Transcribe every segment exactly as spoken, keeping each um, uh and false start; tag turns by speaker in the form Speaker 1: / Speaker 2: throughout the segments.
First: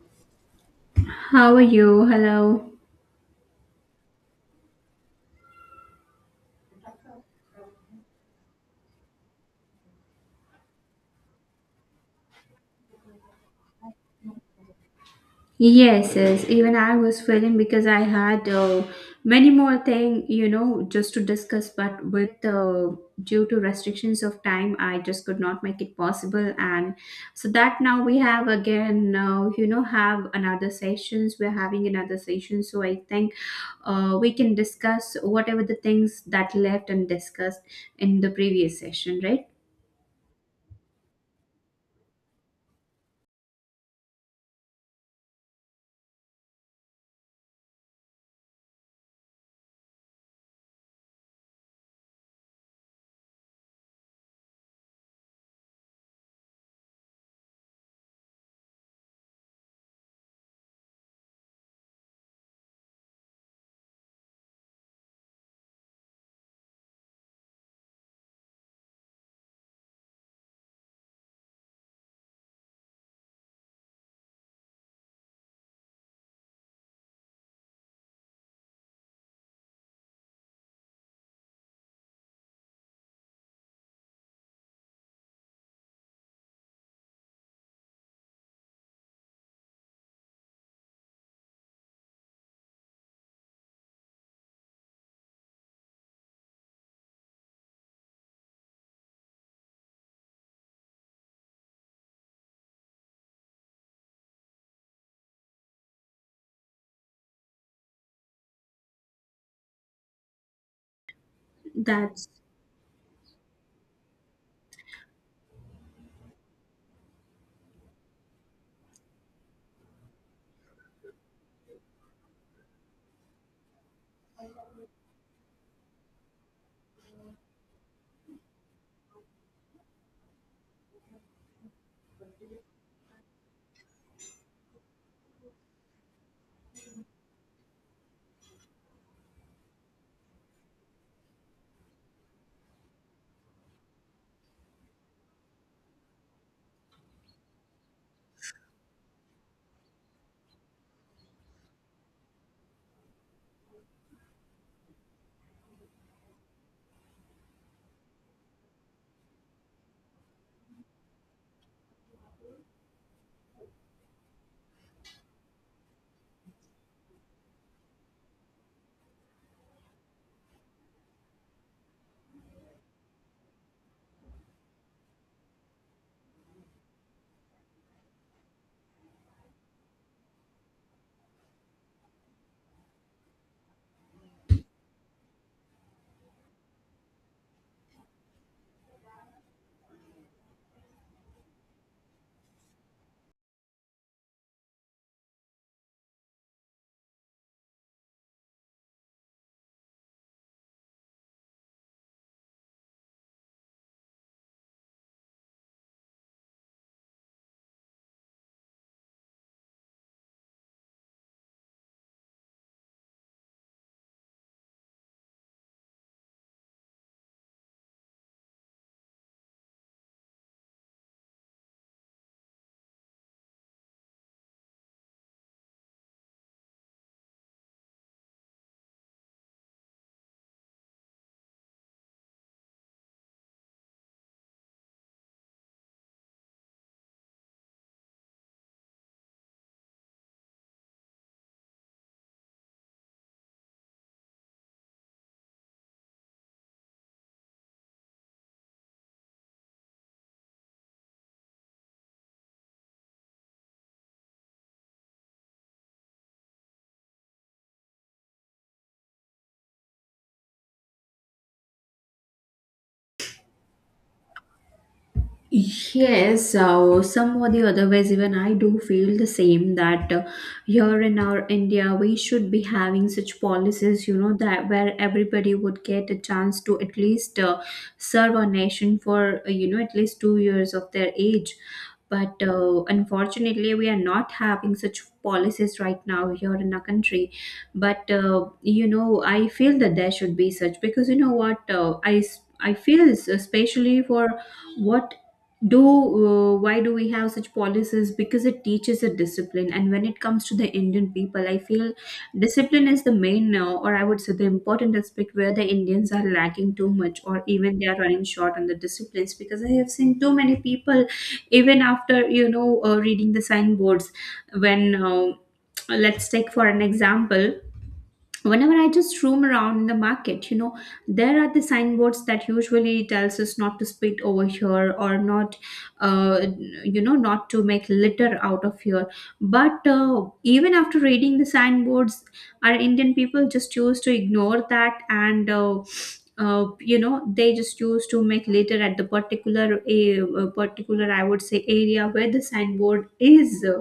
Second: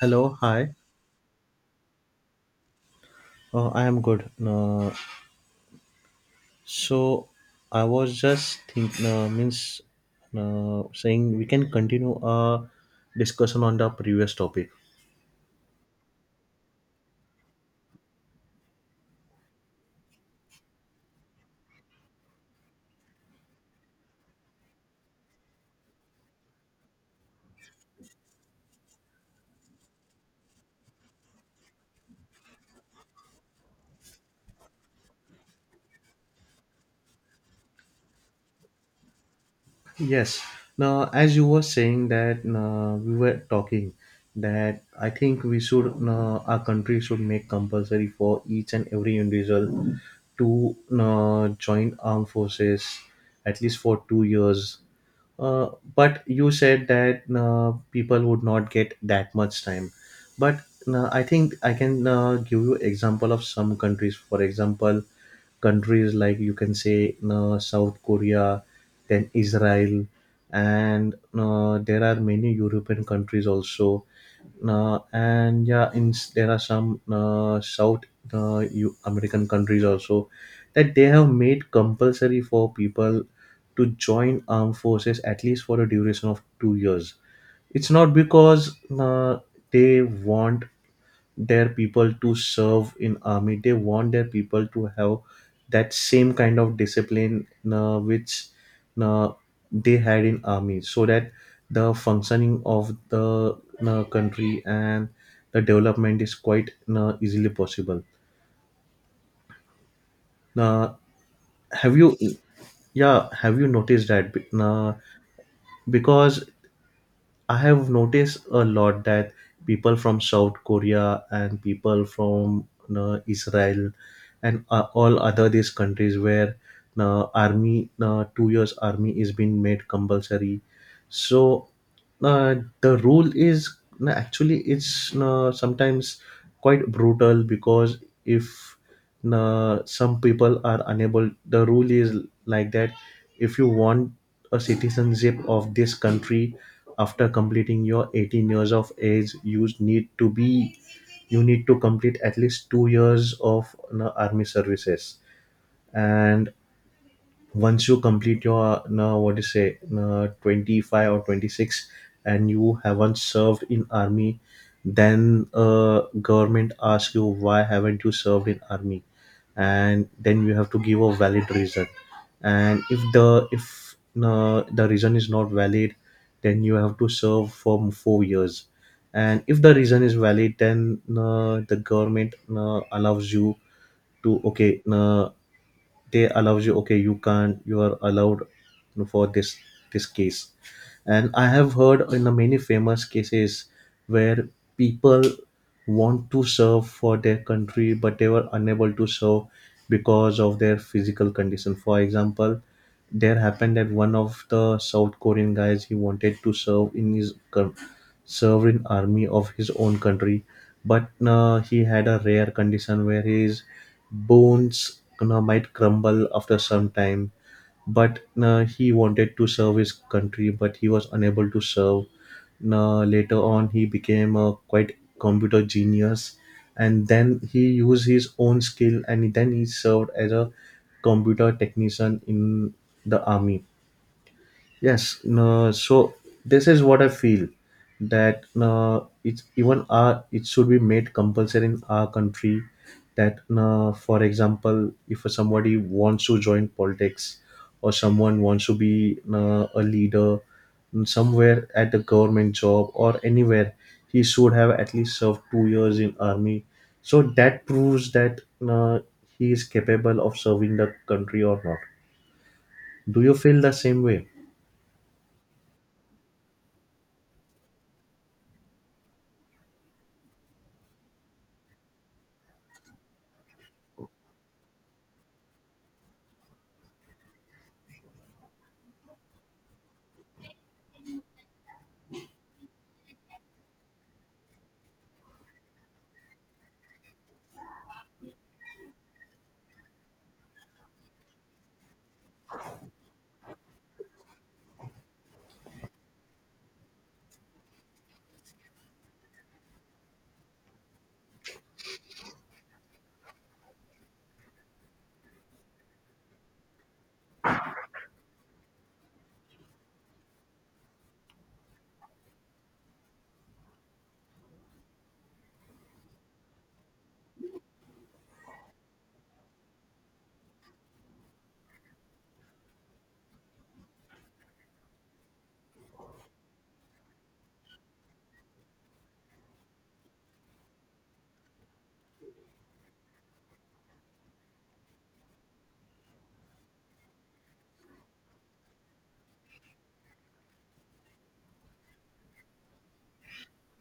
Speaker 1: Hello, hi.
Speaker 2: How are you? Hello.
Speaker 1: Uh, I am good. Uh, so I was just think uh, means uh, saying we can continue our discussion on the previous topic.
Speaker 2: Yes, yes. Even I was feeling because I had uh, many more thing, you know, just to discuss. But with uh, due to restrictions of time, I just could not make it possible. And so that now we have again, uh, you know, have another sessions. We're having another session. So I think uh, we can discuss whatever the things that left and discussed in the previous session, right?
Speaker 1: Yes. Now, as you were saying that uh, we were talking that I think we should uh, our country should make compulsory for each and every individual to uh, join armed forces at least for two years. Uh, but you said that uh, people would not get that much time. But uh, I think I can uh, give you example of some countries. For example, countries like you can say uh, South Korea, then Israel, and uh, there are many European countries also, uh, and yeah, in s- there are some uh, South uh, U- American countries also that they have made compulsory for people to join armed forces at least for a duration of two years. It's not because uh, they want their people to serve in army, they want their people to have that same kind of discipline uh, which uh, they had in army so that the functioning of the uh, country and the development is quite uh, easily possible. Uh, have you
Speaker 2: That's
Speaker 1: yeah have you noticed that Be- uh, because I have noticed a lot that people from South Korea and people from you know, Israel and uh, all other these countries where uh, army uh, two years army is being made compulsory. So uh, the rule is no, actually it's no, sometimes quite brutal because if no, some people are unable, the rule is like that: if you want a citizenship of this country, after completing your eighteen years of age you need to be, you need to complete at least two years of no, army services. And once you complete your uh, what do you say uh, twenty-five or twenty-six and you haven't served in army, then uh, government asks you why haven't you served in army, and then you have to give a valid reason. And if the if uh, the reason is not valid, then you have to serve for four years. And if the reason is valid, then uh, the government uh, allows you to, okay, uh, they allows you, okay, you can't you are allowed for this, this case. And I have heard in the many famous cases where people want to serve for their country but they were unable to serve because of their physical condition. For example, there happened that one of the South Korean guys, he wanted to serve in his coun- serve in army of his own country, but uh, he had a rare condition where his bones, you know, might crumble after some time. But uh, he wanted to serve his country but he was unable to serve. Uh, later on, he became a quite computer genius, and then he used his own skill and then he served as a computer technician in the army. Yes, no, so this is what I feel that no, it's even our, it should be made compulsory in our country that no, for example, if somebody wants to join politics or someone wants to be no, a leader somewhere at a government job or anywhere, he should have at least served two years in army. So that proves that no, he is capable of serving the country or not. Do you feel the same way?
Speaker 2: yes, so some or the other ways, even I do feel the same that uh, here in our India, we should be having such policies, you know, that where everybody would get a chance to at least uh, serve our nation for, uh, you know, at least two years of their age. But uh, unfortunately, we are not having such policies right now here in our country. But, uh, you know, I feel that there should be such because, you know what, uh, I, s- I feel especially for what do uh, why do we have such policies because it teaches a discipline and when it comes to the indian people I feel discipline is the main uh, or I would say the important aspect where the indians are lacking too much or even they are running short on the disciplines because I have seen too many people even after you know uh, reading the signboards when uh, let's take for an example whenever I just roam around in the market, you know, there are the signboards that usually tells us not to spit over here or not uh, you know not to make litter out of here. But uh, even after reading the signboards our indian people just choose to ignore that and uh, uh, you know they just choose to make litter at the particular a uh, particular I would say area where the signboard is uh,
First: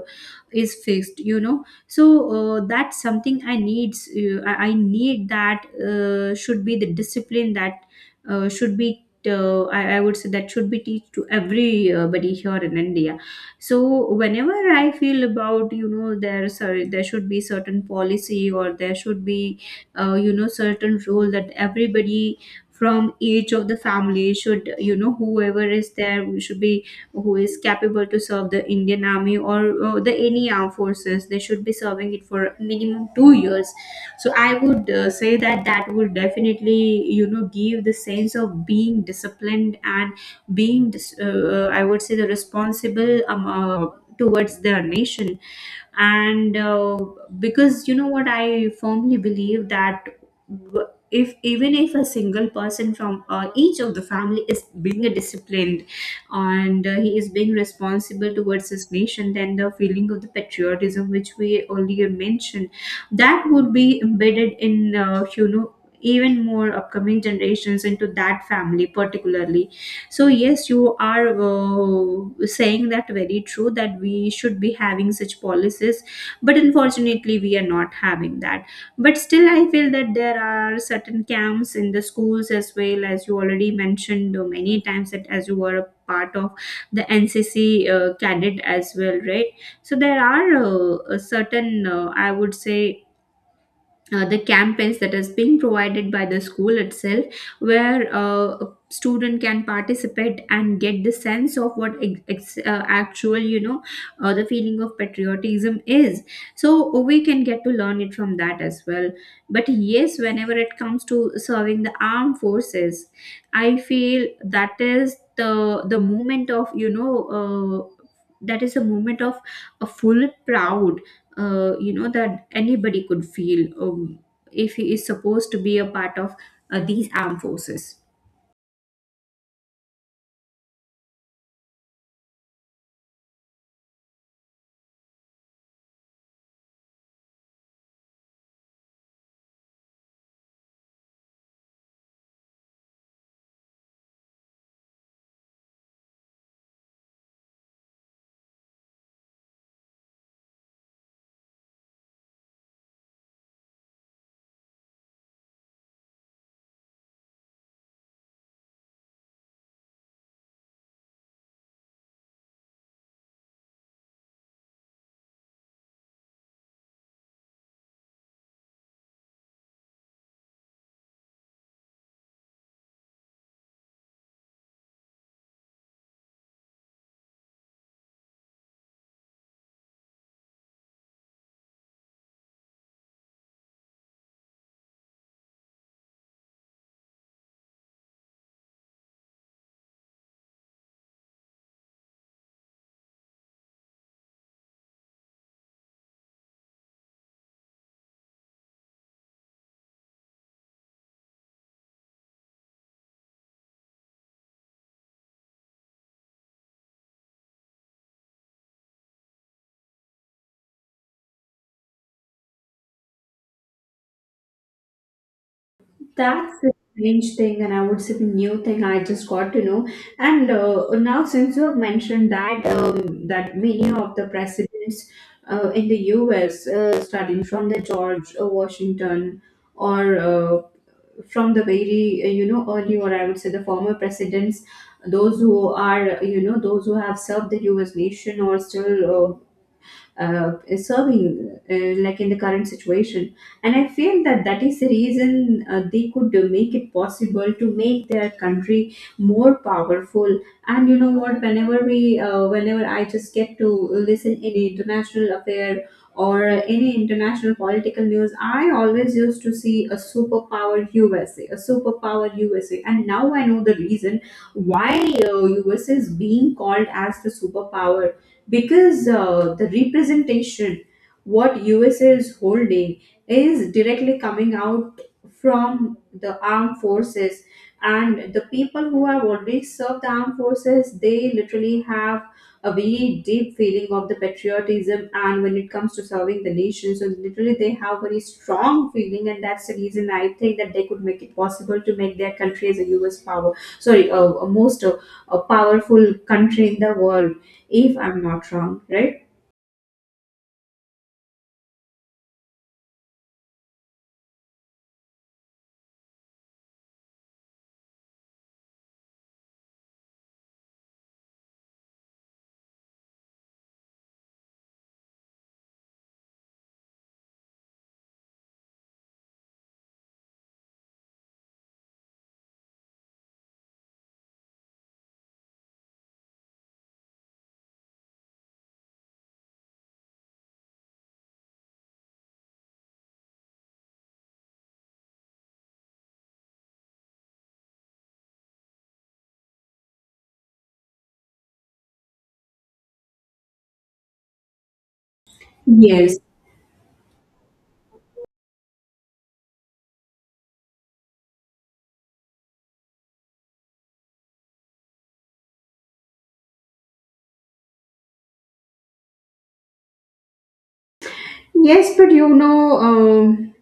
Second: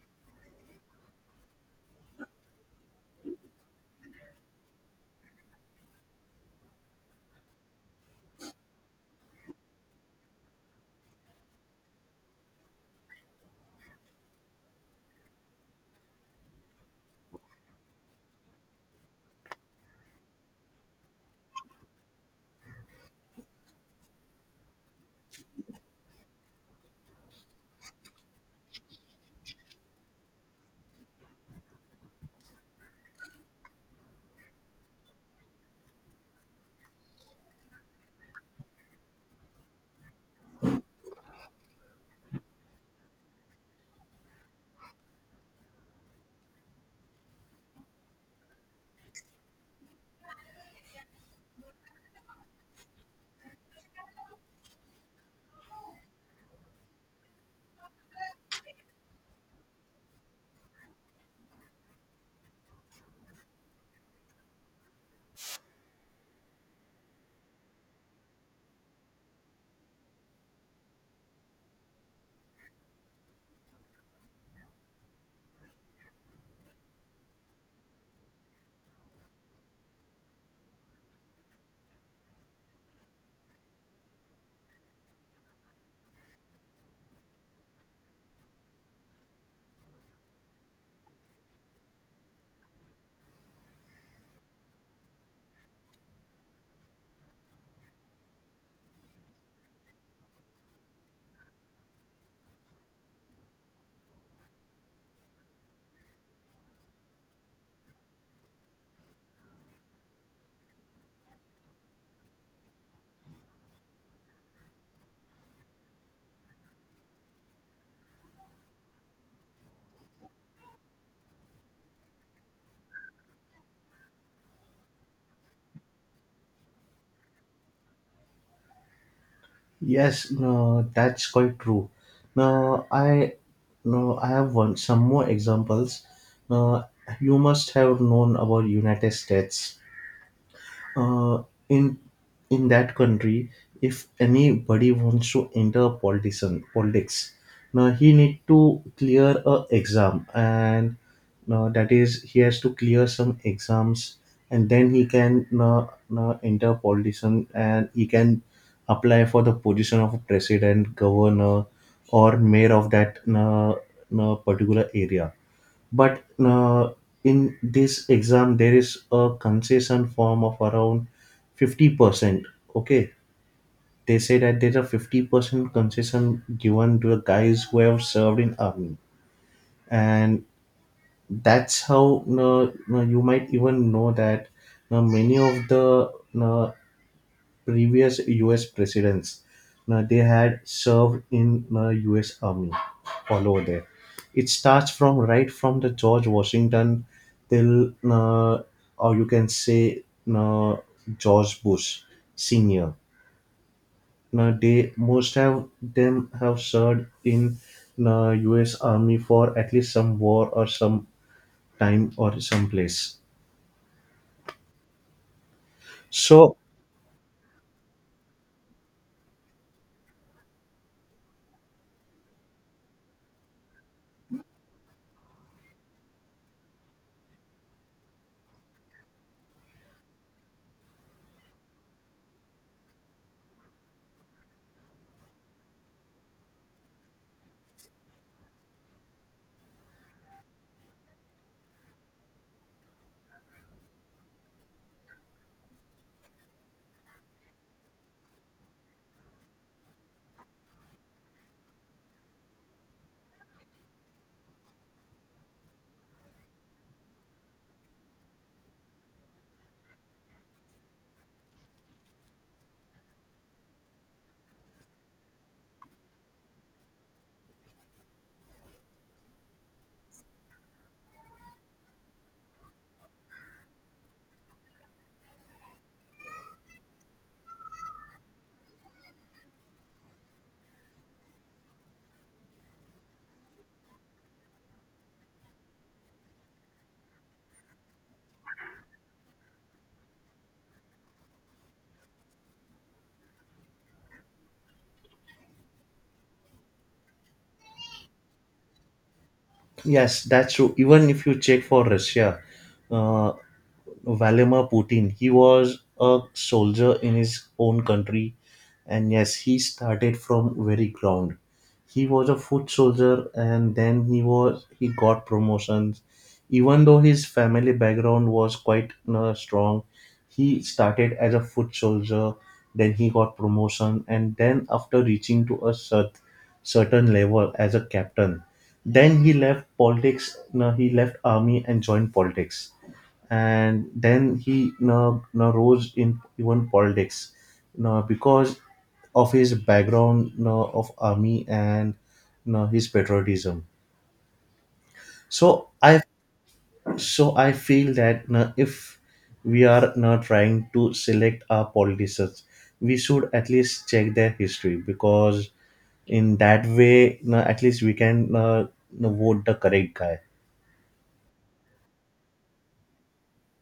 Speaker 2: is fixed, you know. So uh, that's something I needs. uh, i I need that uh, should be the discipline that uh, should be uh, I, I would say that should be teach to everybody here in india. So whenever I feel about, you know, there sorry there should be certain policy or there should be uh, you know certain role that everybody from each of the family should, you know, whoever is there we should be who is capable to serve the Indian Army or uh, the any armed forces. They should be serving it for minimum two years. So I would uh, say that that would definitely, you know, give the sense of being disciplined and being dis- uh, uh, I would say the responsible um, uh, towards their nation, and uh, because you know what I firmly believe that w- if even if a single person from uh, each of the family is being disciplined and uh, he is being responsible towards his nation, then the feeling of the patriotism which we earlier mentioned, that would be embedded in uh, you know even more upcoming generations into that family particularly. So yes, you are uh, saying that very true that we should be having such policies but unfortunately we are not having that. But still I feel that there are certain camps in the schools, as well as you already mentioned uh, many times that as you were a part of the N C C uh, cadet as well, right? So there are uh, a certain uh, I would say uh, the campaigns that has been provided by the school itself where uh, a student can participate and get the sense of what ex- ex- uh, actual, you know, uh, the feeling of patriotism is, so we can get to learn it from that as well. But yes, whenever it comes to serving the armed forces, I feel that is the the moment of you know uh, that is a moment of a full proud uh, you know that anybody could feel um, if he is supposed to be a part of uh, these armed forces.
Speaker 1: Yes, no, that's quite true. Now, I no, I have one some more examples. Now, you must have known about United States. uh, in in that country, if anybody wants to enter politician politics, now he need to clear a exam, and now that is he has to clear some exams, and then he can now, now enter politician, and he can apply for the position of president, governor, or mayor of that now, now particular area. But uh, in this exam there is a concession form of around fifty percent, okay, they say that there's a fifty percent concession given to the guys who have served in army. And that's how uh, you might even know that uh, many of the uh, previous U S presidents. Now, they had served in the U S Army all over there. It starts from right from the George Washington till, uh, or you can say, uh, George Bush Senior. Now, they, most of them have served in the U S Army for at least some war or some time or some place. So
Speaker 2: That's a strange thing, and I would say the new thing I just got to know. And uh, now, since you have mentioned that um, that many of the presidents uh, in the U S, uh, starting from the George uh, Washington or uh, from the very uh, you know early, or I would say the former presidents, those who are you know those who have served the U S nation or still uh, uh, serving uh, like in the current situation. And I feel that that is the reason uh, they could uh, make it possible to make their country more powerful. And you know what, whenever we uh, whenever I just get to listen any international affair or any international political news, I always used to see a superpower USA a a superpower USA, and now I know the reason why uh, USA is being called as the superpower, because uh, the representation what USA is holding is directly coming out from the armed forces. And the people who have already served the armed forces, they literally have a very deep feeling of the patriotism, and when it comes to serving the nation, so literally they have very strong feeling, and that's the reason I think that they could make it possible to make their country as a us power, sorry a, a most uh, a powerful country in the world, if I'm not wrong, right?
Speaker 1: yes, that's true. Even if you check for Russia, uh, Vladimir Putin. He was a soldier in his own country, and yes, he started from very ground. He was a foot soldier, and then he was he got promotions. Even though his family background was quite uh, strong, he started as a foot soldier. Then he got promotion, and then after reaching to a cert, certain level as a captain, then he left politics. No, he left army and joined politics, and then he now, now rose in even politics now because of his background now of army and now his patriotism. so i
Speaker 2: Yes,
Speaker 1: so I feel that now, if we are now trying to select our politicians, we should at least check their history, because in that way now at least we can uh, now vote the correct guy.
Speaker 2: yes, but you know, um,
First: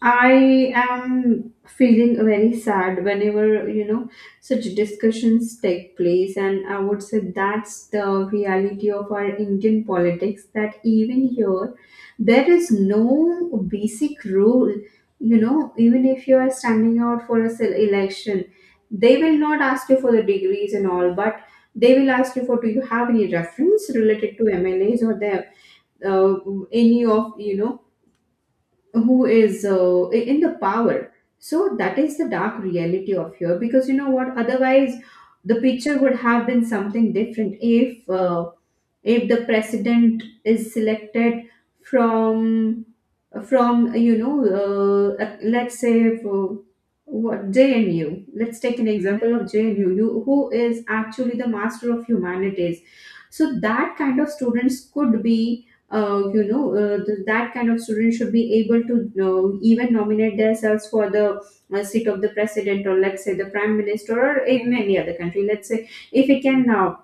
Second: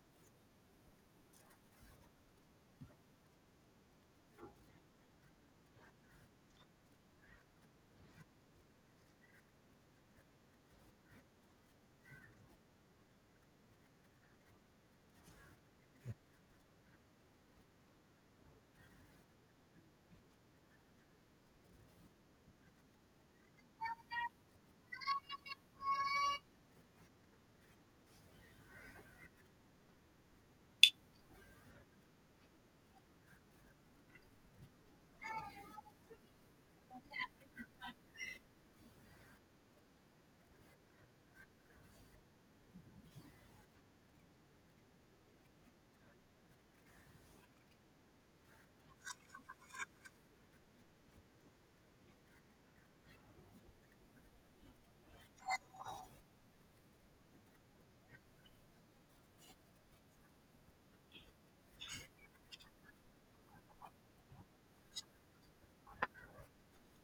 Speaker 2: I am feeling very sad whenever, you know, such discussions take place. And I would say that's the reality of our Indian politics, that even here, there is no basic rule. You know, even if you are standing out for a se- election, they will not ask you for the degrees and all, but they will ask you for do you have any reference related to M L As or the uh, any of you know who is uh, in the power. So that is the dark reality of here, because you know what, otherwise the picture would have been something different if uh, if the president is selected from from you know uh, let's say for what J N U, let's take an example of J N U you, who is actually the master of humanities, so that kind of students could be uh, you know uh, th- that kind of students should be able to uh, even nominate themselves for the uh, seat of the president, or let's say the prime minister, or in any other country, let's say if we can now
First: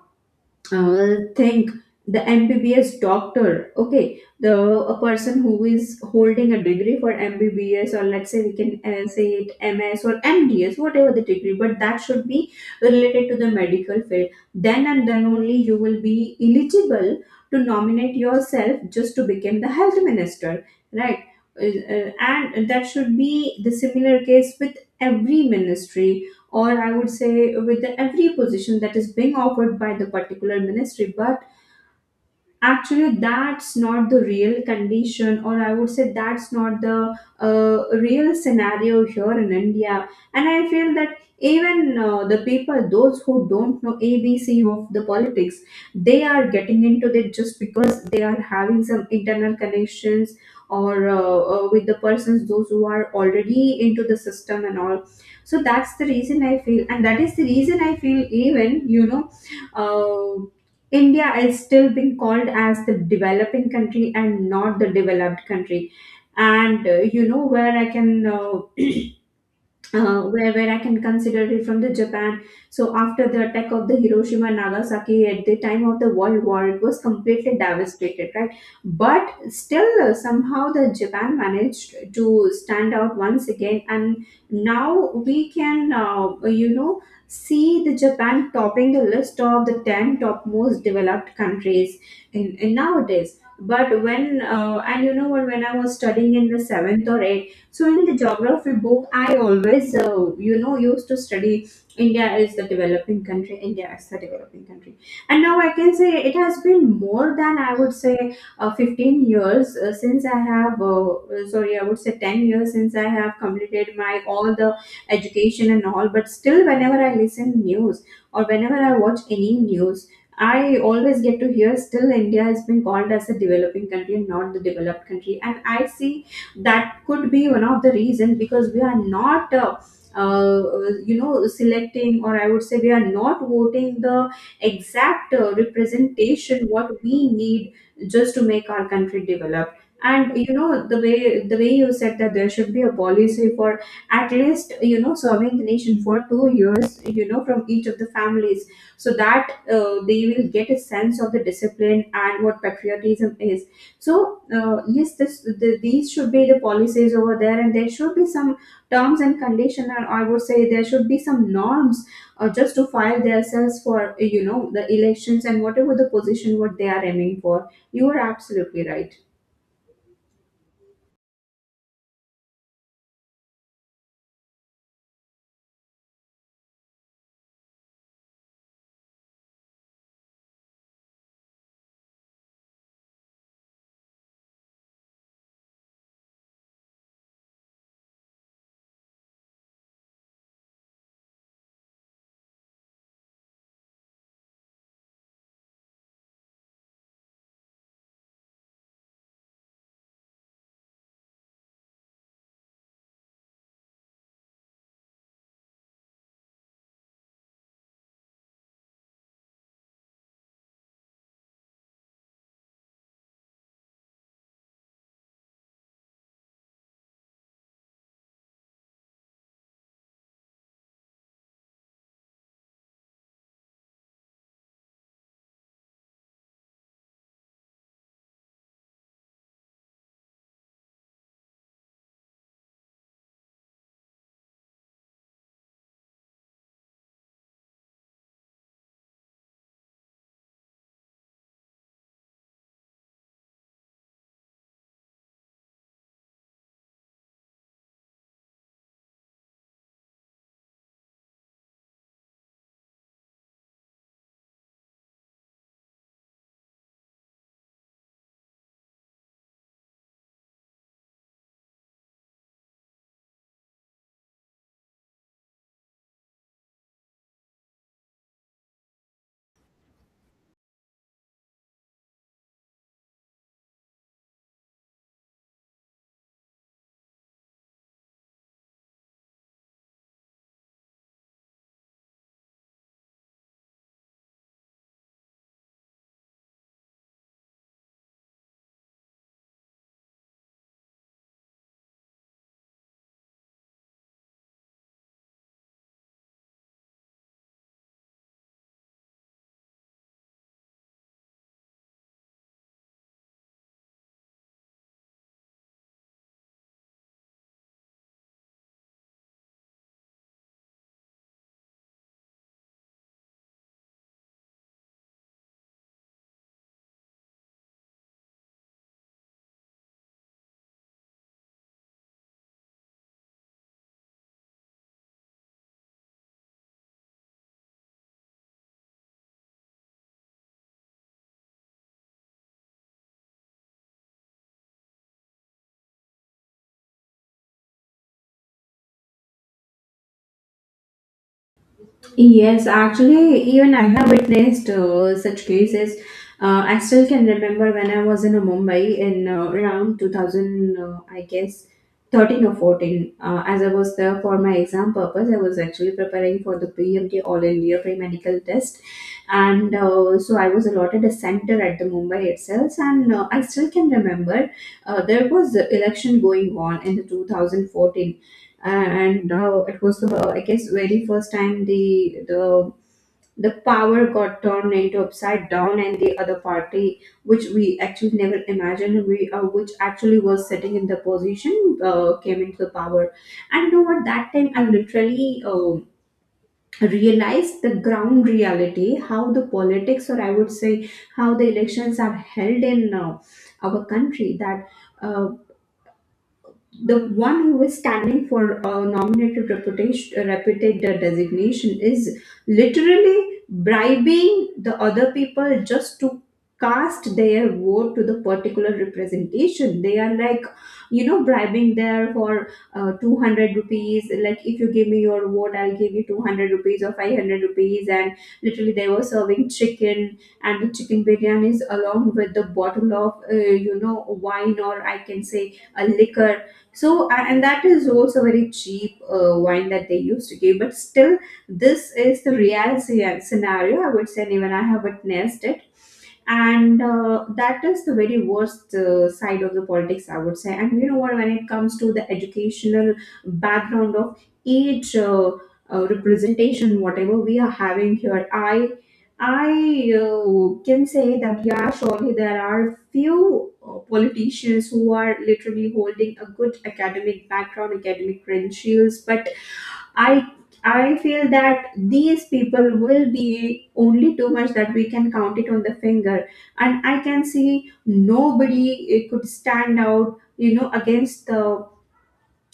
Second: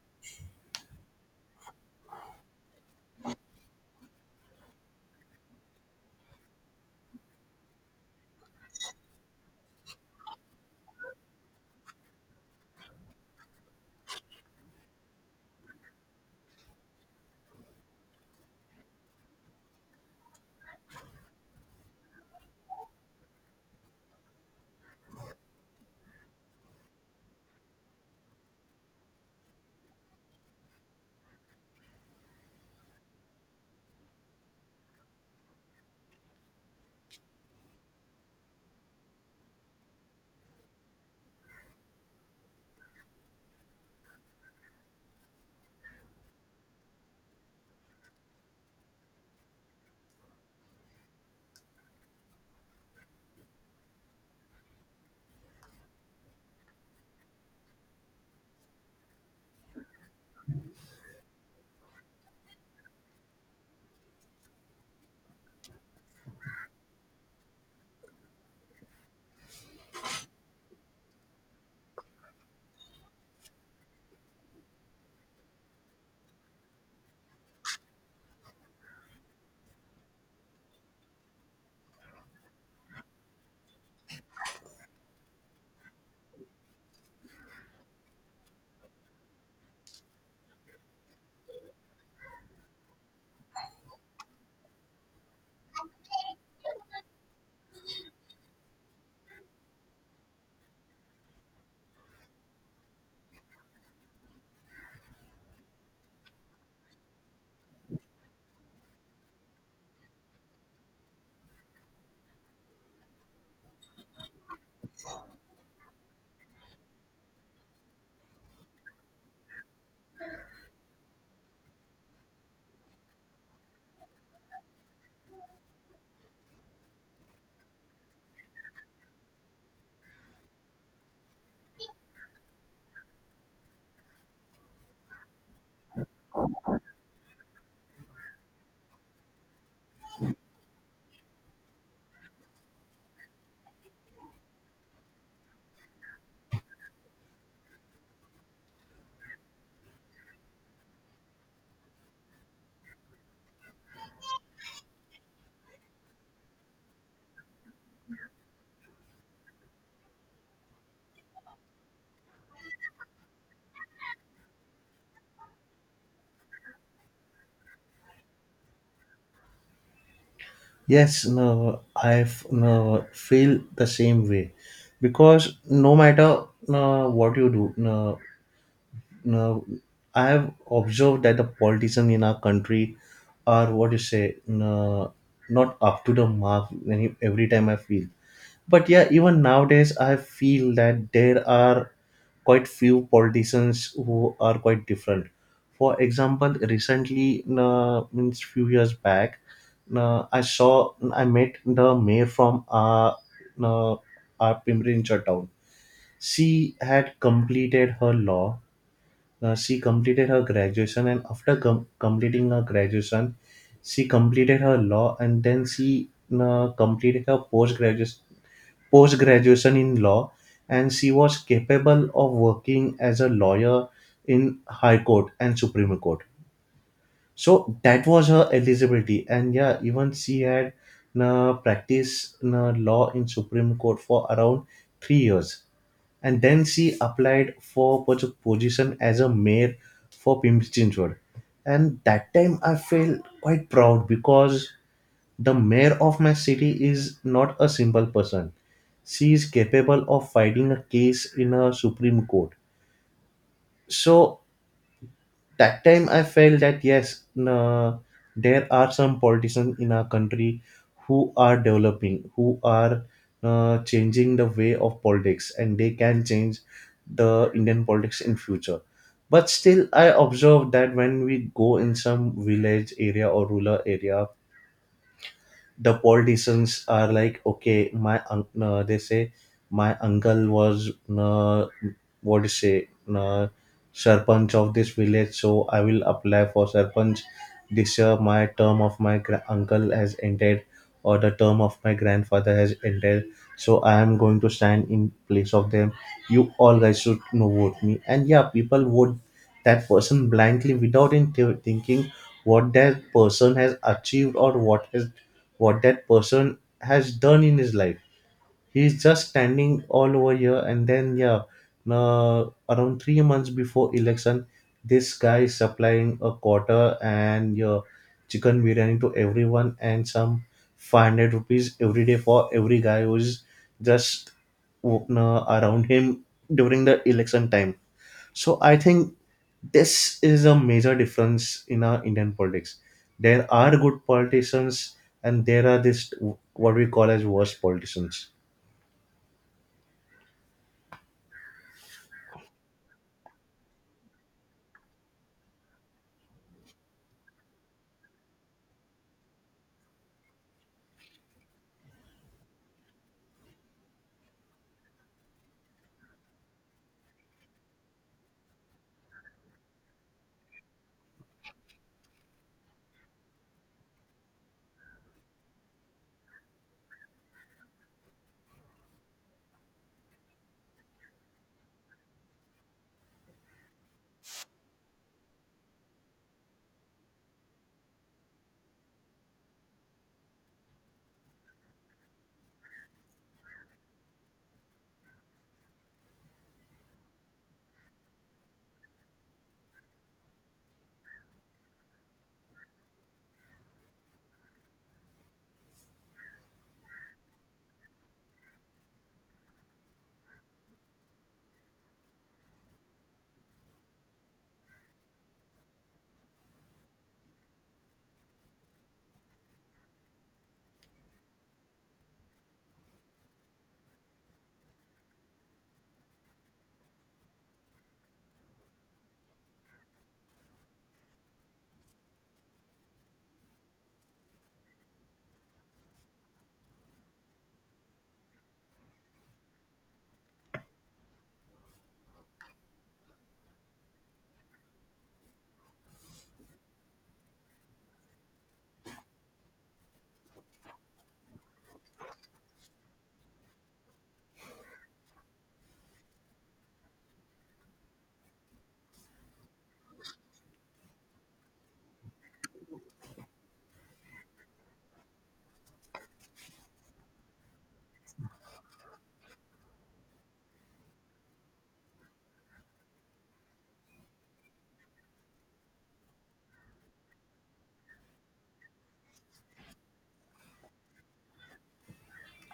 Speaker 2: uh, well, think the M B B S doctor, okay, the a person who is holding a degree for M B B S, or let's say we can uh, say it M S or M D S, whatever the degree, but that should be related to the medical field. Then and then only you will be eligible to nominate yourself just to become the health minister, right? Uh, uh, and that should be the similar case with every ministry, or I would say with every position that is being offered by the particular ministry. But actually that's not the real condition, or I would say that's not the uh, real scenario here in india. And I feel that even uh, the people those who don't know A B C of the politics, they are getting into it just because they are having some internal connections or uh, uh, with the persons those who are already into the system and all. So that's the reason I feel, and that is the reason I feel even you know uh, India is still being called as the developing country and not the developed country. And uh, you know where I can uh, uh, where, where I can consider it from the Japan. So after the attack of the Hiroshima and Nagasaki at the time of the World War, it was completely devastated, right? But still, uh, somehow the Japan managed to stand out once again, and now we can, uh, you know, see the Japan topping the list of the ten top most developed countries in, in nowadays. But when uh, and you know what, when I was studying in the seventh or eighth, so in the geography book, I always, uh, you know, used to study India is the developing country, India is the developing country. And now I can say it has been more than I would say uh, fifteen years uh, since I have, uh, sorry, I would say ten years since I have completed my all the education and all. But still, whenever I listen news or whenever I watch any news, I always get to hear still India has been called as a developing country and not the developed country. And I see that could be one of the reasons because we are not uh, uh, you know selecting, or I would say we are not voting the exact uh, representation what we need just to make our country develop. And you know the way the way you said, that there should be a policy for at least you know serving the nation for two years you know from each of the families, so that uh, they will get a sense of the discipline and what patriotism is. So uh, yes, this the, these should be the policies over there, and there should be some terms and condition, and I would say there should be some norms uh, just to file themselves for you know the elections and whatever the position what they are aiming for. You are absolutely right.
Speaker 1: Yes, no, I no, feel the same way because no matter no, what you do, no, no, I have observed that the politicians in our country are what you say no, not up to the mark. When you- every time I feel, but yeah, even nowadays, I feel that there are quite few politicians who are quite different. For example, recently, uh, means few years back, uh, I saw I met the mayor from our uh, our Pimprincha town. She had completed her law. Uh, she completed her graduation, and after com- completing her graduation, she completed her law, and then she uh, completed her post graduation, post graduation in law, and she was capable of working as a lawyer in high court and supreme court. So that was her eligibility, and yeah, even she had uh, practiced uh, law in supreme court for around three years, and then she applied for pos- position as a mayor for Pimpchinchwad. And that time I felt quite proud because the mayor of my city is not a simple person. She is capable of fighting a case in a Supreme Court. So that time I felt that yes, n- there are some politicians in our country who are developing, who are uh, changing the way of politics, and they can change the Indian politics in future. But still, I observe that when we go in some village area or rural area, the politicians are like okay, my un- uh, they say my uncle was uh, what do you say uh, sarpanch of this village, so I will apply for sarpanch this year, my term of my gra- uncle has ended, or the term of my grandfather has ended, so I am going to stand in place of them, you all guys should, you know, vote me. And yeah, people vote that person blindly without in- thinking what that person has achieved or what has what that person has done in his life. He's just standing all over here, and then yeah, uh, around three months before election, this guy is supplying a quarter and your chicken biryani to everyone, and some five hundred rupees every day for every guy who's just uh, around him during the election time. So I think this is a major difference in our Indian politics. There are good politicians, and there are this what we call as worst politicians.
Speaker 2: Yes, actually, even I have witnessed uh, such cases. Uh, I still can remember when I was in uh, Mumbai in uh, around two thousand, uh, I guess, thirteen or fourteen. Uh, as I was there for my exam purpose, I was actually preparing for the P M T All India Pre-Medical Test. And uh, so I was allotted a center at the Mumbai itself. And uh, I still can remember uh, there was the election going on in the twenty fourteen, and uh, it was the, I guess, very first time the the the power got turned into upside down, and the other party, which we actually never imagined, we uh, which actually was sitting in the position, uh, came into the power. And you know what, that time I literally uh, realized the ground reality, how the politics, or I would say how the elections are held in uh, our country. That uh, the one who is standing for a nominated reputation, uh, reputed uh, designation is literally bribing the other people just to cast their vote to the particular representation. They are like, you know bribing there for uh, two hundred rupees. Like, if you give me your vote, I'll give you two hundred rupees or five hundred rupees, and literally they were serving chicken, and the chicken biryani is along with the bottle of uh, you know wine, or I can say a liquor. So, a- and that is also very cheap uh, wine that they use today. But still, this is the real sce- scenario, I would say, and even I have witnessed it. And uh, that is the very worst uh, side of the politics, I would say. And you know what, when it comes to the educational background of each uh, uh, representation, whatever we are having here, I I uh, can say that yeah, surely there are few uh, politicians who are literally holding a good academic background, academic credentials. But I I feel that these people will be only too much that we can count it on the finger, and I can see nobody uh, could stand out, you know, against the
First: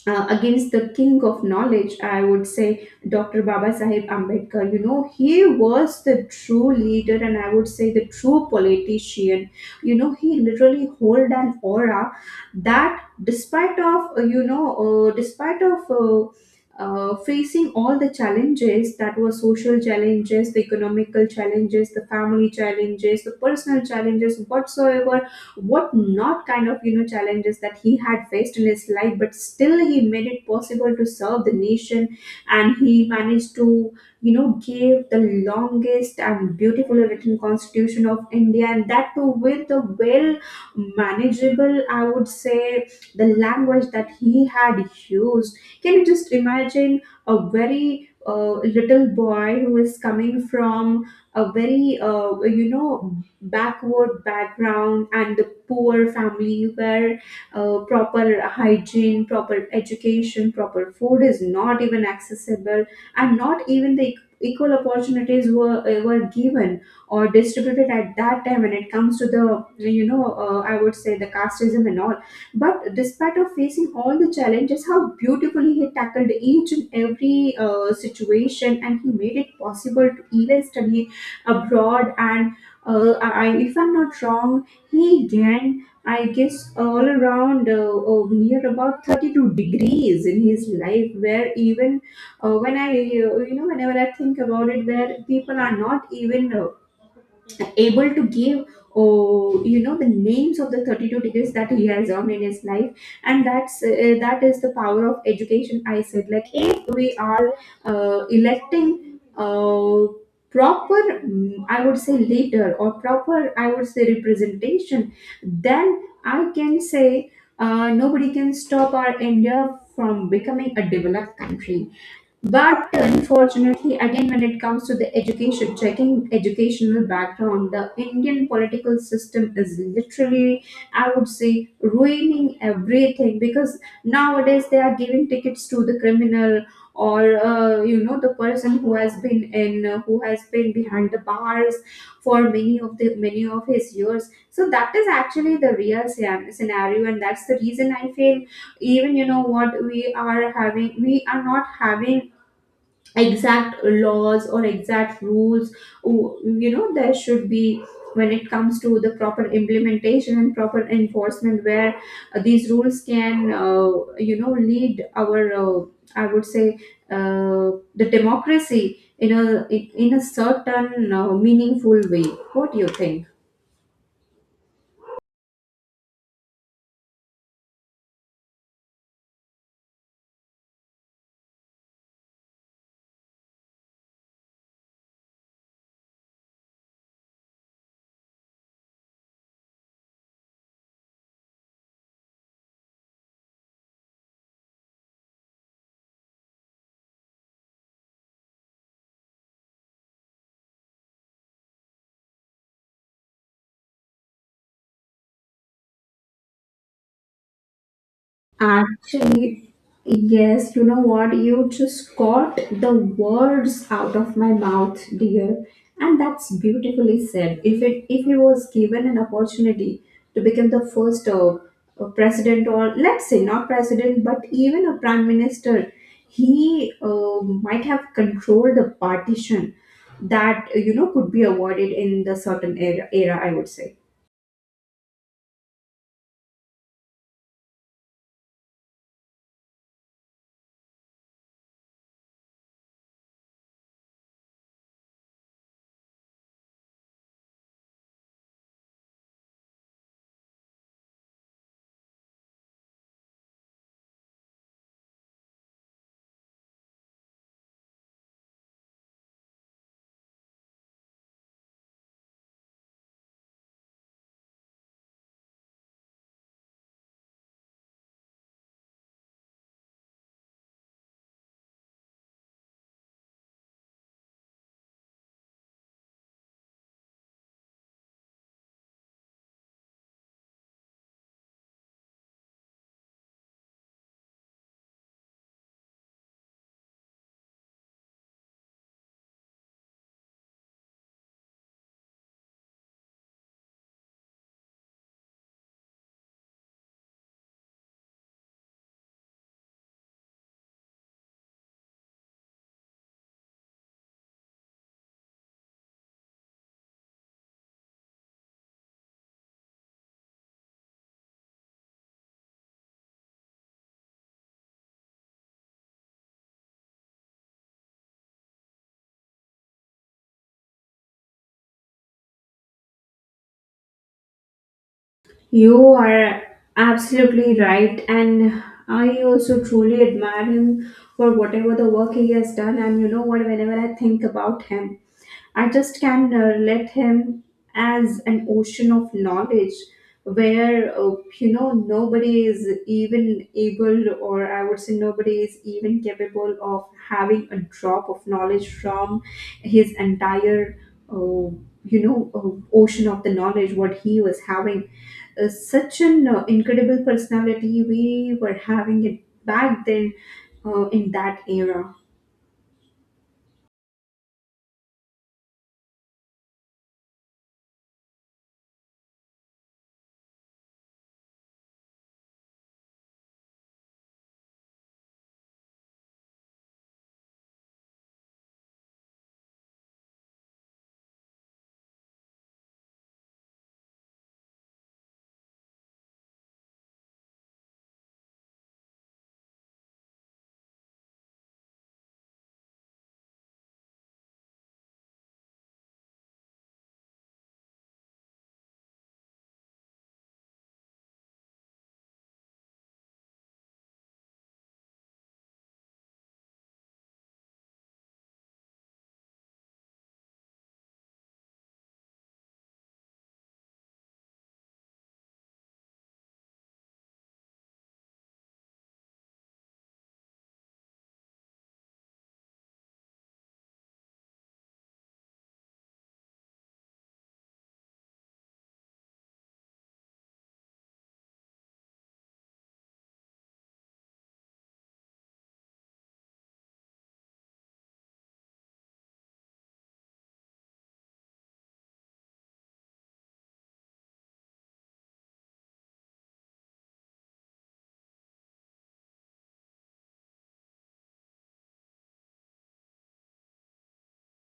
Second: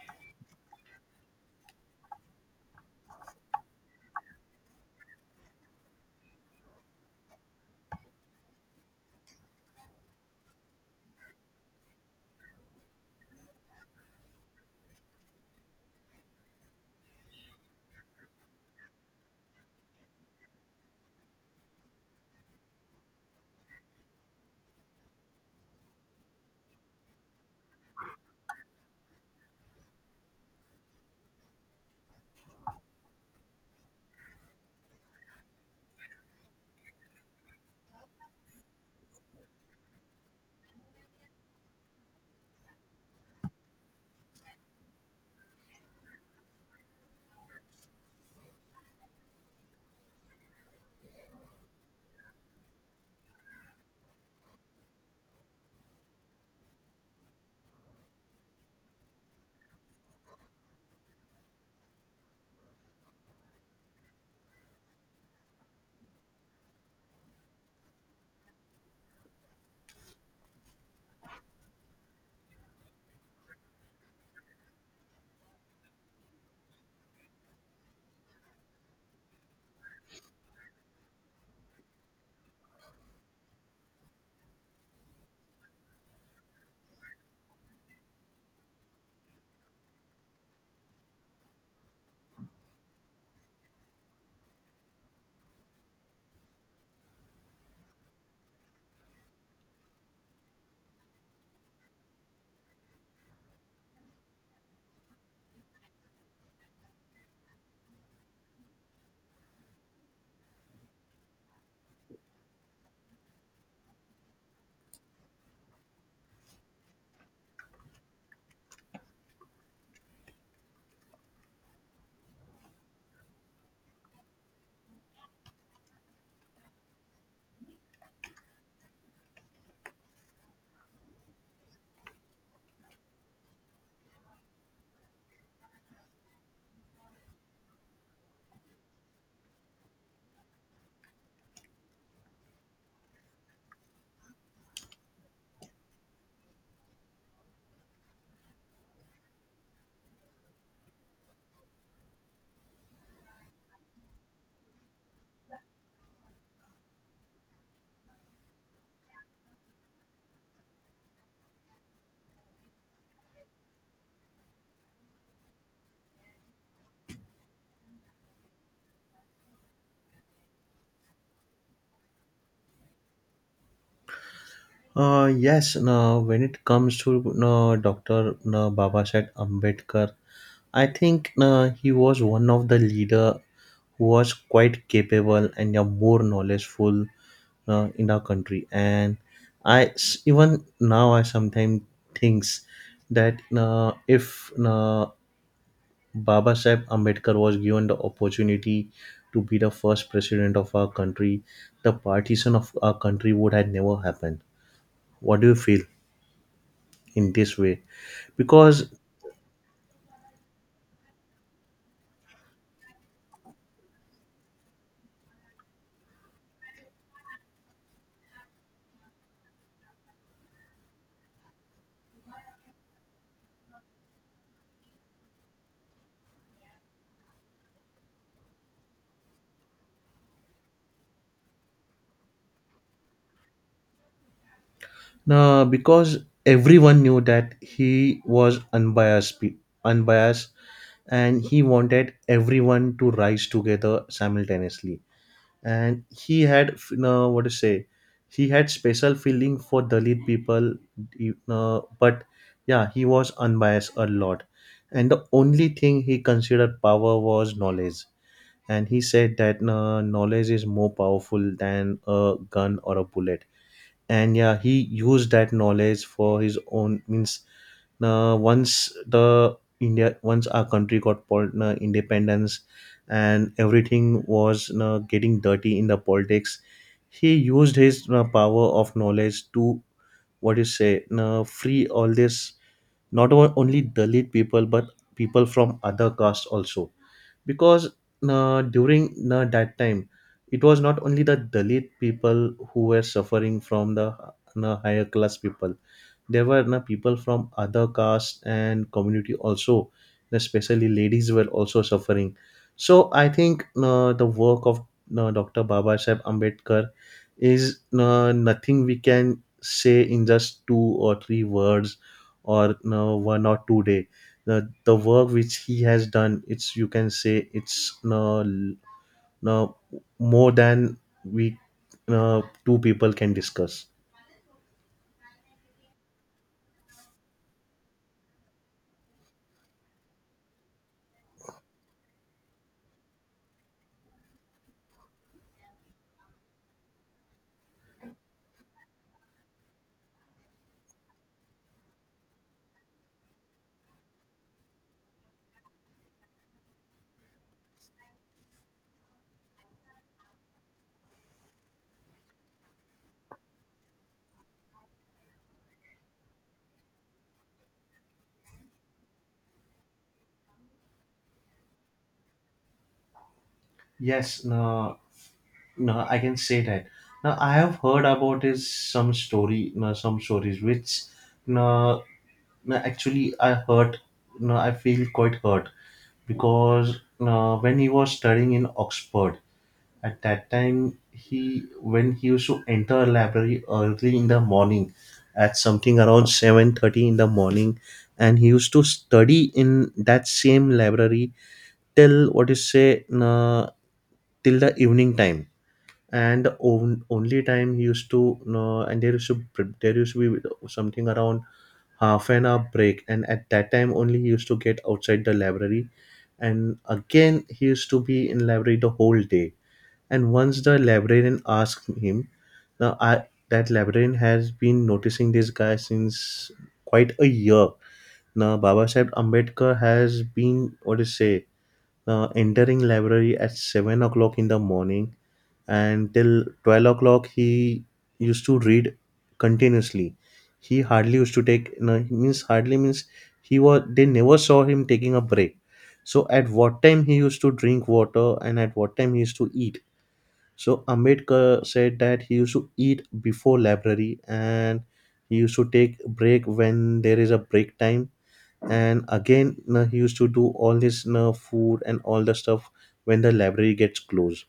Speaker 2: uh, against the king of knowledge, I would say, Doctor Baba Sahib Ambedkar. You know, he was the true leader and I would say the true politician. You know, he literally hold an aura, that despite of, uh, you know, uh, despite of uh, uh, facing all the challenges that were social challenges, the economical challenges, the family challenges, the personal challenges, whatsoever what not kind of you know challenges that he had faced in his life. But still, he made it possible to serve the nation, and he managed to you know give the longest and beautifully written constitution of India, and that too with a well manageable, I would say, the language that he had used. Can you just imagine, a very uh, little boy who is coming from a very uh, you know backward background and the poor family, where uh, proper hygiene, proper education, proper food is not even accessible, and not even the equ- equal opportunities were uh, were given or distributed at that time, when it comes to the you know uh, I would say the casteism and all. But despite of facing all the challenges, how beautifully he tackled each and every uh, situation, and he made it possible to even study abroad. And uh, I, I- if I'm not wrong, hey Dan, I guess all around uh, uh, near about thirty-two degrees in his life, where even uh, when I, uh, you know, whenever I think about it, where people are not even uh, able to give, oh, you know the names of the thirty-two degrees that he has earned in his life. And that's uh, that is the power of education, I said, like, if we are uh, electing uh, proper, mm, I would say, leader, or proper, I would say, representation, then I can say uh, nobody can stop our India from becoming a developed country. But unfortunately, again, when it comes to the education, checking educational background, the Indian political system is literally, I would say, ruining everything, because nowadays they are giving tickets to the criminal, or uh, you know the person who has been in uh, who has been behind the bars for many of the many of his years. So that is actually the real scen- scenario, and that's the reason I feel, even, you know, what we are having we are not having exact laws or exact rules. Oh, you know there should be, when it comes to the proper implementation and proper enforcement, where uh, these rules can uh, you know lead our, uh, I would say, uh, the democracy in a, in in a certain uh, meaningful way. What do you think?
Speaker 1: Uh, yes. Now, when it comes to no, Doctor no, Babasaheb Ambedkar, I think no, he was one of the leader who was quite capable and yeah, more knowledgeful uh, in our country. And I s- even now I sometimes thinks that uh, if uh, Baba Babasaheb Ambedkar was given the opportunity to be the first president of our country, the partition of our country would have never happened. What do you feel in this way? Because
Speaker 2: Actually, yes, you know what? You just got the words out of my mouth, dear. And that's beautifully said. If it if he was given an opportunity to become the first uh, uh, president, or let's say, not president, but even a prime minister, he uh, might have controlled the partition that you know could be avoided in the certain era. Era, I would say.
Speaker 1: uh, because everyone knew that he was unbiased, pe- unbiased, and he wanted everyone to rise together simultaneously. And he had, you know, what to say, he had special feeling for Dalit people, you know, but yeah, he was unbiased a lot. And the only thing he considered power was knowledge. And he said that uh, knowledge is more powerful than a gun or a bullet. And yeah, he used that knowledge for his own means. Uh, once the india once our country got pol- uh, independence, and everything was uh, getting dirty in the politics, he used his uh, power of knowledge to, what you say, uh, free all this, not o- only Dalit people, but people from other castes also. Because uh, during uh, that time, it was not only the Dalit people who were suffering from the uh, higher class people. There were na people from other caste and community also. Especially ladies were also suffering. So I think, uh, the work of uh, Dr. Baba Sahib Ambedkar is, uh, nothing we can say in just two or three words, or uh, one or two day. The, the work which he has done, it's, you can say, it's, uh, l- uh, more than we, uh, two people can discuss.
Speaker 2: You are absolutely right, and I also truly admire him for whatever the work he has done. And you know what, whenever I think about him, I just can uh, let him as an ocean of knowledge, where, uh, you know, nobody is even able, or I would say, nobody is even capable of having a drop of knowledge from his entire, uh, you know, uh, ocean of the knowledge what he was having. Uh, such an uh, incredible personality we were having it back then, uh, in that era.
Speaker 1: Yes, no. No, I can say that. Now I have heard about is some story, no, some stories which, no, no, actually I hurt. No, I feel quite hurt because, no, when he was studying in Oxford at that time, he when he used to enter a library early in the morning, at something around seven thirty in the morning, and he used to study in that same library till, what you say, no, till the evening time. And the on, only time he used to, uh, and there used to there used to be something around half an hour break, and at that time only he used to get outside the library, and again he used to be in library the whole day. And once the librarian asked him, now I, that librarian has been noticing this guy since quite a year. Now Baba Sahib Ambedkar has been, what to say, uh, entering library at seven o'clock in the morning, and till twelve o'clock he used to read continuously. He hardly used to take, no, he means hardly means, he was, they never saw him taking a break. So at what time he used to drink water, and at what time he used to eat? So Ambedkar said that he used to eat before library, and he used to take break when there is a break time. And again, no, he used to do all this, no, food and all the stuff when the library gets closed.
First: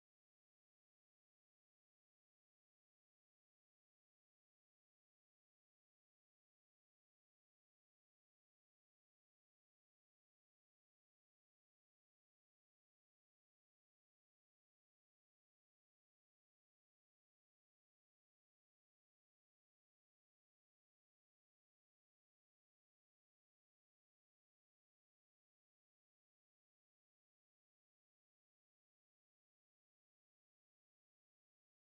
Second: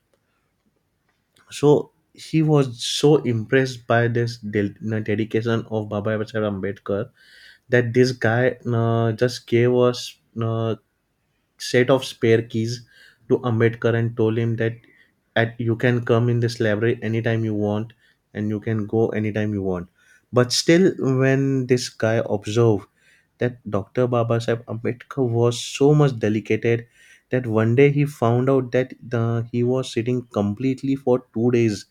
Speaker 1: So he was so impressed by this del- you know, dedication of Baba Saheb Ambedkar, that this guy uh, just gave us, uh, set of spare keys to Ambedkar, and told him that, at you can come in this library anytime you want, and you can go anytime you want. But still, when this guy observed that Dr. Baba Saheb Ambedkar was so much delicate, that one day he found out that, the, he was sitting completely for two days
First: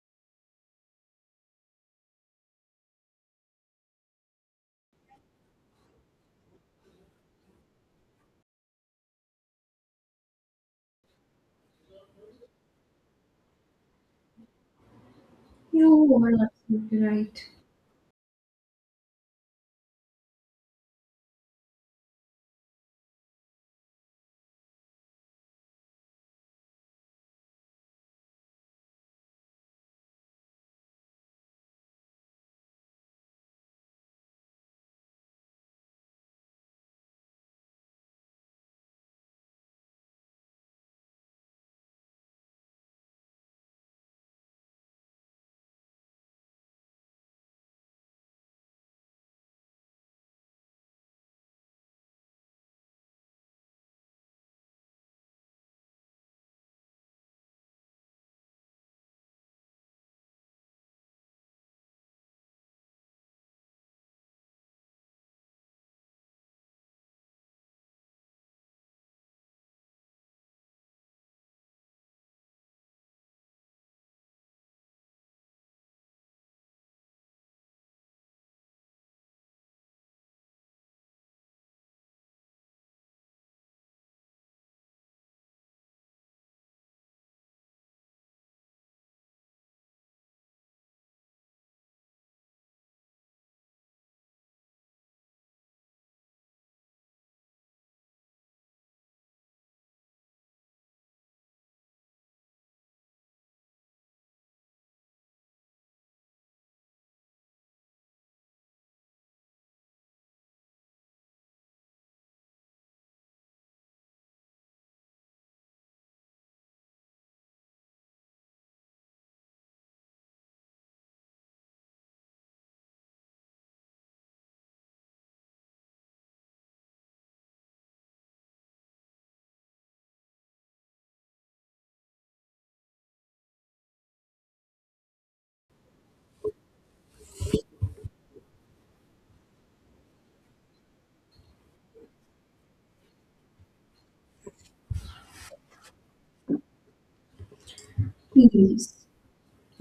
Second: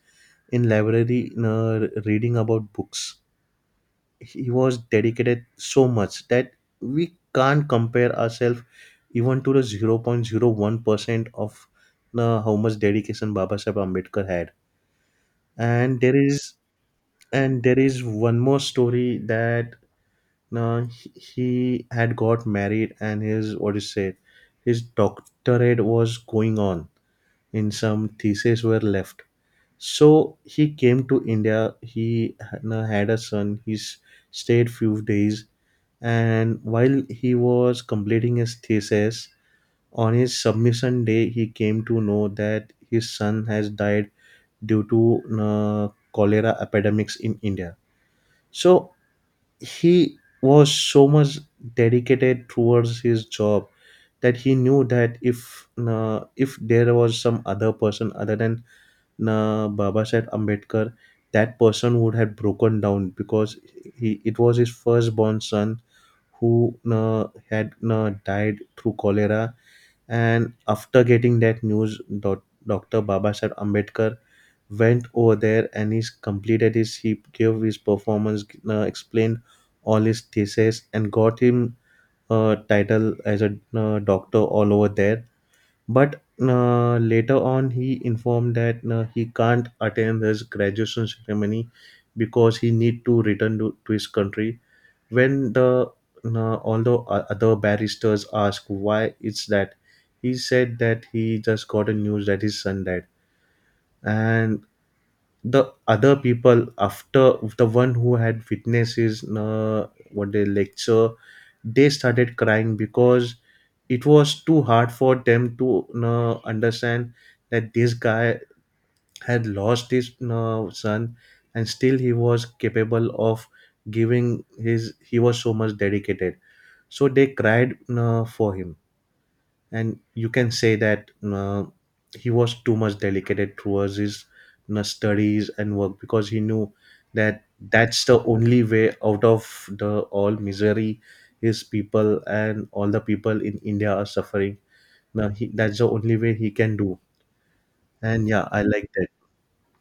Speaker 1: in library, in, uh, reading about books. He was dedicated so much that we can't compare ourselves even to the zero point zero one percent of, uh, how much dedication Baba Saheb Ambedkar had. And
Speaker 2: You
Speaker 1: there
Speaker 2: are
Speaker 1: is
Speaker 2: absolutely right.
Speaker 1: and there is one more story, that, uh, he he had got married and his, what is said, his doctorate was going on, in some theses were left. So he came to India, he ha- na- had a son, he s- stayed few days. And while he was completing his thesis, on his submission day he came to know that his son has died due to uh, cholera epidemics in India. So he was so much dedicated towards his job, that he knew that, if uh, if there was some other person other than uh, Babasaheb Ambedkar, that person would have broken down because, he it was his firstborn son who uh, had uh, died through cholera. And after getting that news, doc- doctor Babasaheb Ambedkar went over there and he's completed his he gave his performance, uh, explained all his thesis, and got him a title as a, uh, doctor all over there. But uh, later on, he informed that, uh, he can't attend his graduation ceremony because he need to return to, to his country. When the uh, Although o- other barristers asked why it's that, he said that he just got a news that his son died, and the other people, after the one who had witnessed his, uh, what they, lecture, they started crying because it was too hard for them to, you know, understand that this guy had lost his, you know, son, and still he was capable of giving his he was so much dedicated. So they cried, you know, for him. And you can say that, you know, he was too much dedicated towards his, you know, studies and work, because he knew that that's the only way out of the all misery his people and all the people in India are suffering. Now he, that's the only way he can do. And yeah, I like
Speaker 2: Please.
Speaker 1: that.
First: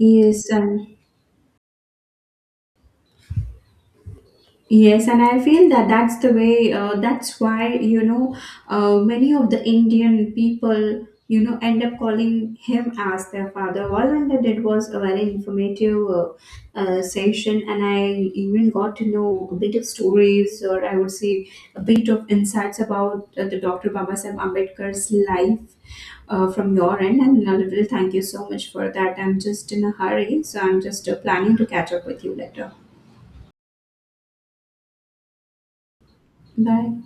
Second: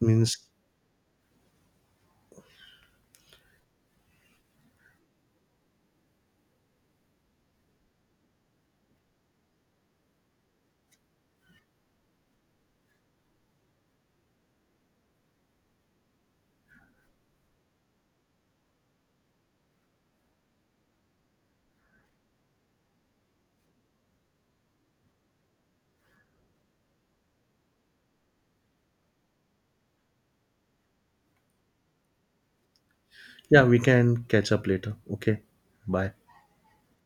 Speaker 1: Means,
Speaker 2: and yes, and I feel that that's the way. Uh, that's why, you know, uh, many of the Indian people, you know, end up calling him as their father. All Linda did was a very informative uh, uh, session, and I even got to know a bit of stories, or I would say, a bit of insights about uh, the Doctor Babasaheb Ambedkar's life uh, from your end. And a little thank you so much for that. I'm just in a hurry, so I'm just uh, planning to catch up with you later.
Speaker 1: yeah, we can catch up later. Okay, bye.
Speaker 2: Bye.